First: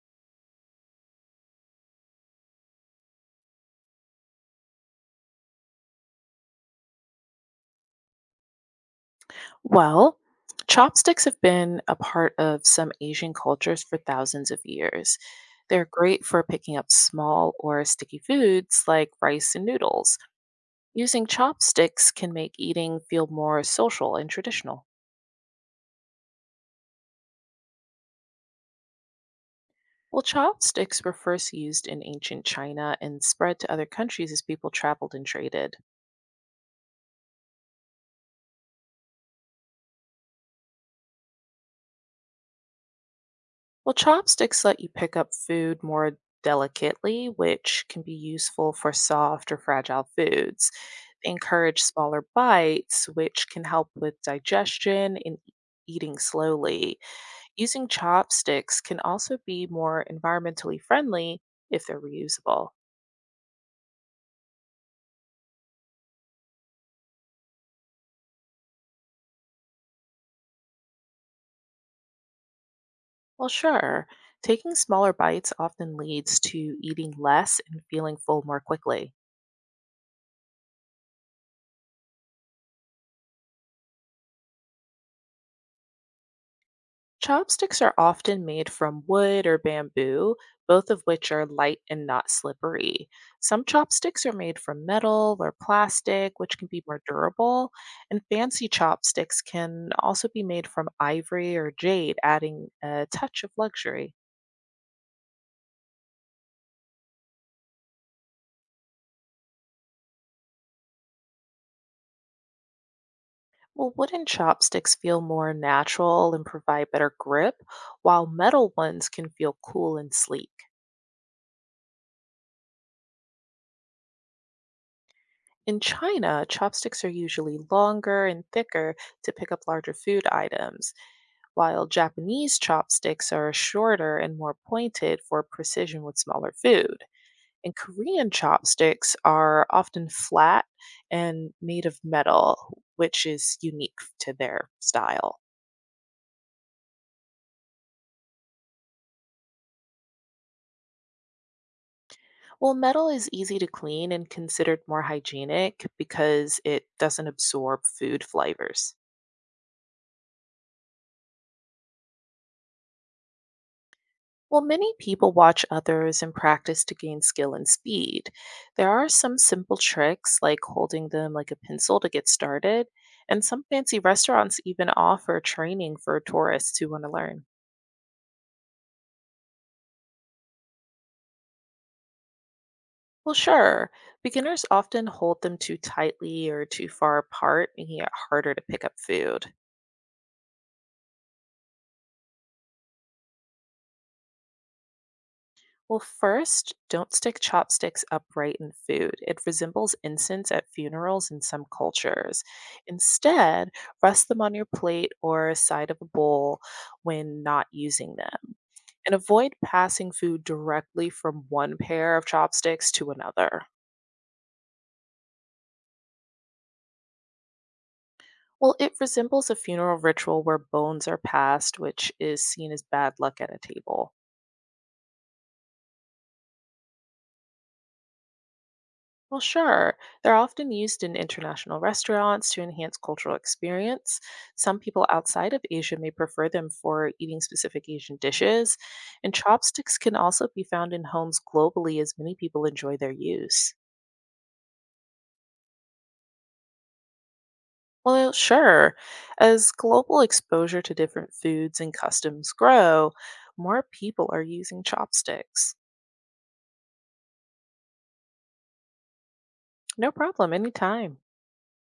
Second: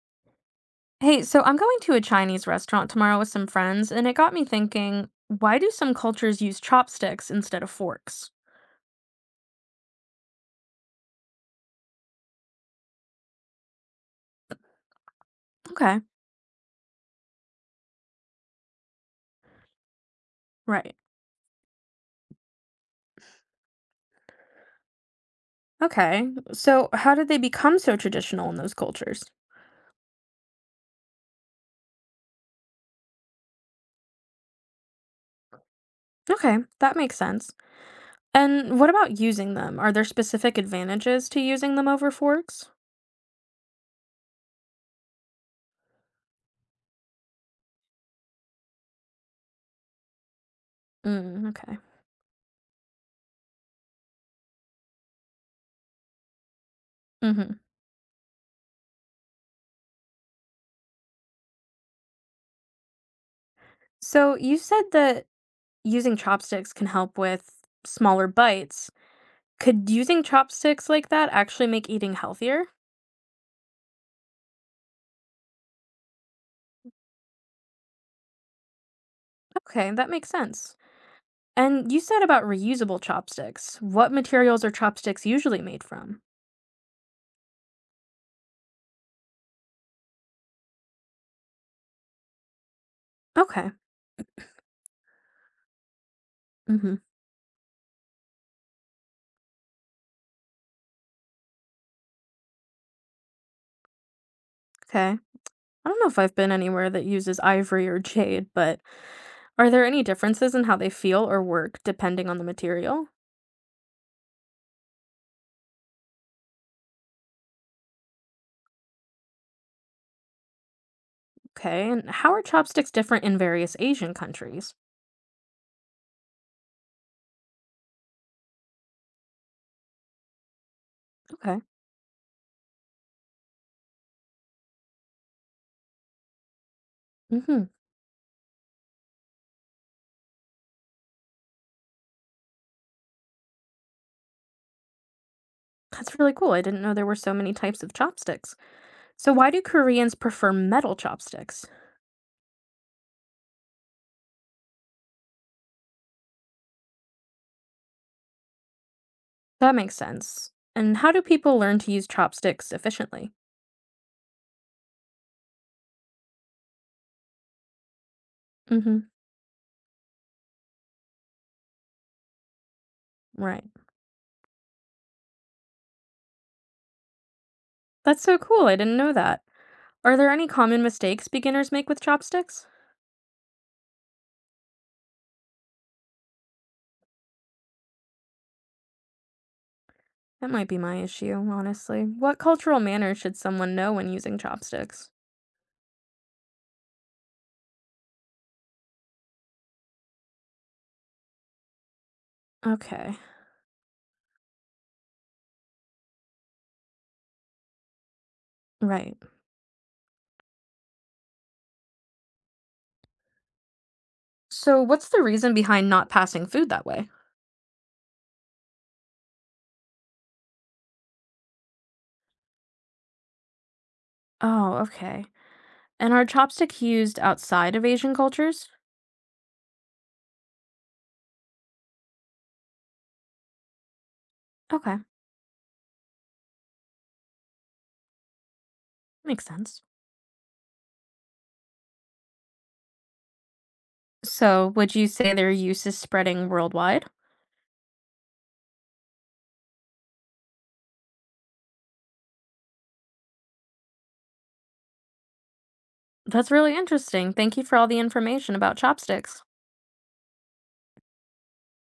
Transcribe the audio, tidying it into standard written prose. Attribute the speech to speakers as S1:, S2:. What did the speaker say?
S1: Hey, so I'm going to a Chinese restaurant tomorrow with some friends, and it got me thinking, why do some cultures use chopsticks instead of forks?
S2: Well, chopsticks have been a part of some Asian cultures for thousands of years. They're
S1: Okay,
S2: great for picking up small or sticky foods like rice and noodles.
S1: right.
S2: Using chopsticks can make eating feel more social and traditional.
S1: Okay, so how did they become so traditional in those cultures?
S2: Well, chopsticks were first used in ancient China and spread to other countries as people traveled and traded.
S1: Okay, that makes sense. And what about using them? Are there specific advantages to using them over forks?
S2: Well, chopsticks let you pick up food more delicately, which can be useful for soft or fragile foods. They
S1: Mm, okay.
S2: encourage smaller bites, which can help with digestion and eating slowly.
S1: Mm-hmm.
S2: Using chopsticks can also be more environmentally friendly if they're reusable.
S1: So you said that using chopsticks can help with smaller bites. Could using chopsticks like that actually make eating healthier?
S2: Well, sure, taking smaller bites often leads to eating less and feeling full more quickly.
S1: Okay, that makes sense. And you said about reusable chopsticks. What materials are chopsticks usually made from?
S2: Chopsticks are often made from wood or bamboo, both of which are light and not slippery. Some
S1: Okay.
S2: chopsticks are made from metal or plastic, which can be
S1: Hmm.
S2: more durable, and fancy chopsticks can also be made from ivory or jade, adding a touch of luxury.
S1: Okay. I don't know if I've been anywhere that uses ivory or jade, but are there any differences in how they feel or work depending on the material?
S2: Well, wooden chopsticks feel more natural and provide better grip, while metal ones can feel cool and sleek.
S1: Okay. And how are chopsticks different in various Asian countries?
S2: In China, chopsticks are usually longer and thicker to pick up larger food items,
S1: Okay.
S2: while Japanese chopsticks are shorter and more pointed for precision with smaller food.
S1: Hmm.
S2: And Korean chopsticks are often flat and made of metal, which is unique to their style.
S1: That's really cool. I didn't know there were so many types of chopsticks. So why do Koreans prefer metal chopsticks?
S2: Well, metal is easy to clean and considered more hygienic because it doesn't absorb food flavors.
S1: That makes sense. And how do people learn to use chopsticks efficiently?
S2: While many people watch others and practice to gain skill and speed, there are
S1: Hmm.
S2: some simple tricks like holding them like a pencil to get started, and
S1: Right.
S2: some fancy restaurants even offer training for tourists who want to learn.
S1: That's so cool, I didn't know that. Are there any common mistakes beginners make with chopsticks?
S2: Well, sure, beginners often hold them too tightly or too far apart, making it harder to pick up food.
S1: That might be my issue, honestly. What cultural manners should someone know when using chopsticks?
S2: Well, first, don't stick chopsticks upright in food. It resembles incense at funerals in some cultures.
S1: Okay,
S2: Instead, rest them on your plate or side of a bowl when not using them. And
S1: right.
S2: avoid passing food directly from one pair of chopsticks to another.
S1: So, what's the reason behind not passing food that way?
S2: Well, it resembles a funeral ritual where bones are passed, which is seen as bad luck at a table.
S1: Oh, okay. And are chopsticks used outside of Asian cultures?
S2: Well, sure. They're often used in international restaurants to enhance cultural experience. Some
S1: Okay,
S2: people outside of Asia may prefer them for eating specific Asian dishes, and
S1: makes sense.
S2: chopsticks can also be found in homes globally as many people enjoy their use.
S1: So, would you say their use is spreading worldwide?
S2: Well, sure. As global exposure to different foods and customs grow, more people are using chopsticks.
S1: That's really interesting. Thank you for all the information about chopsticks.
S2: No problem, anytime.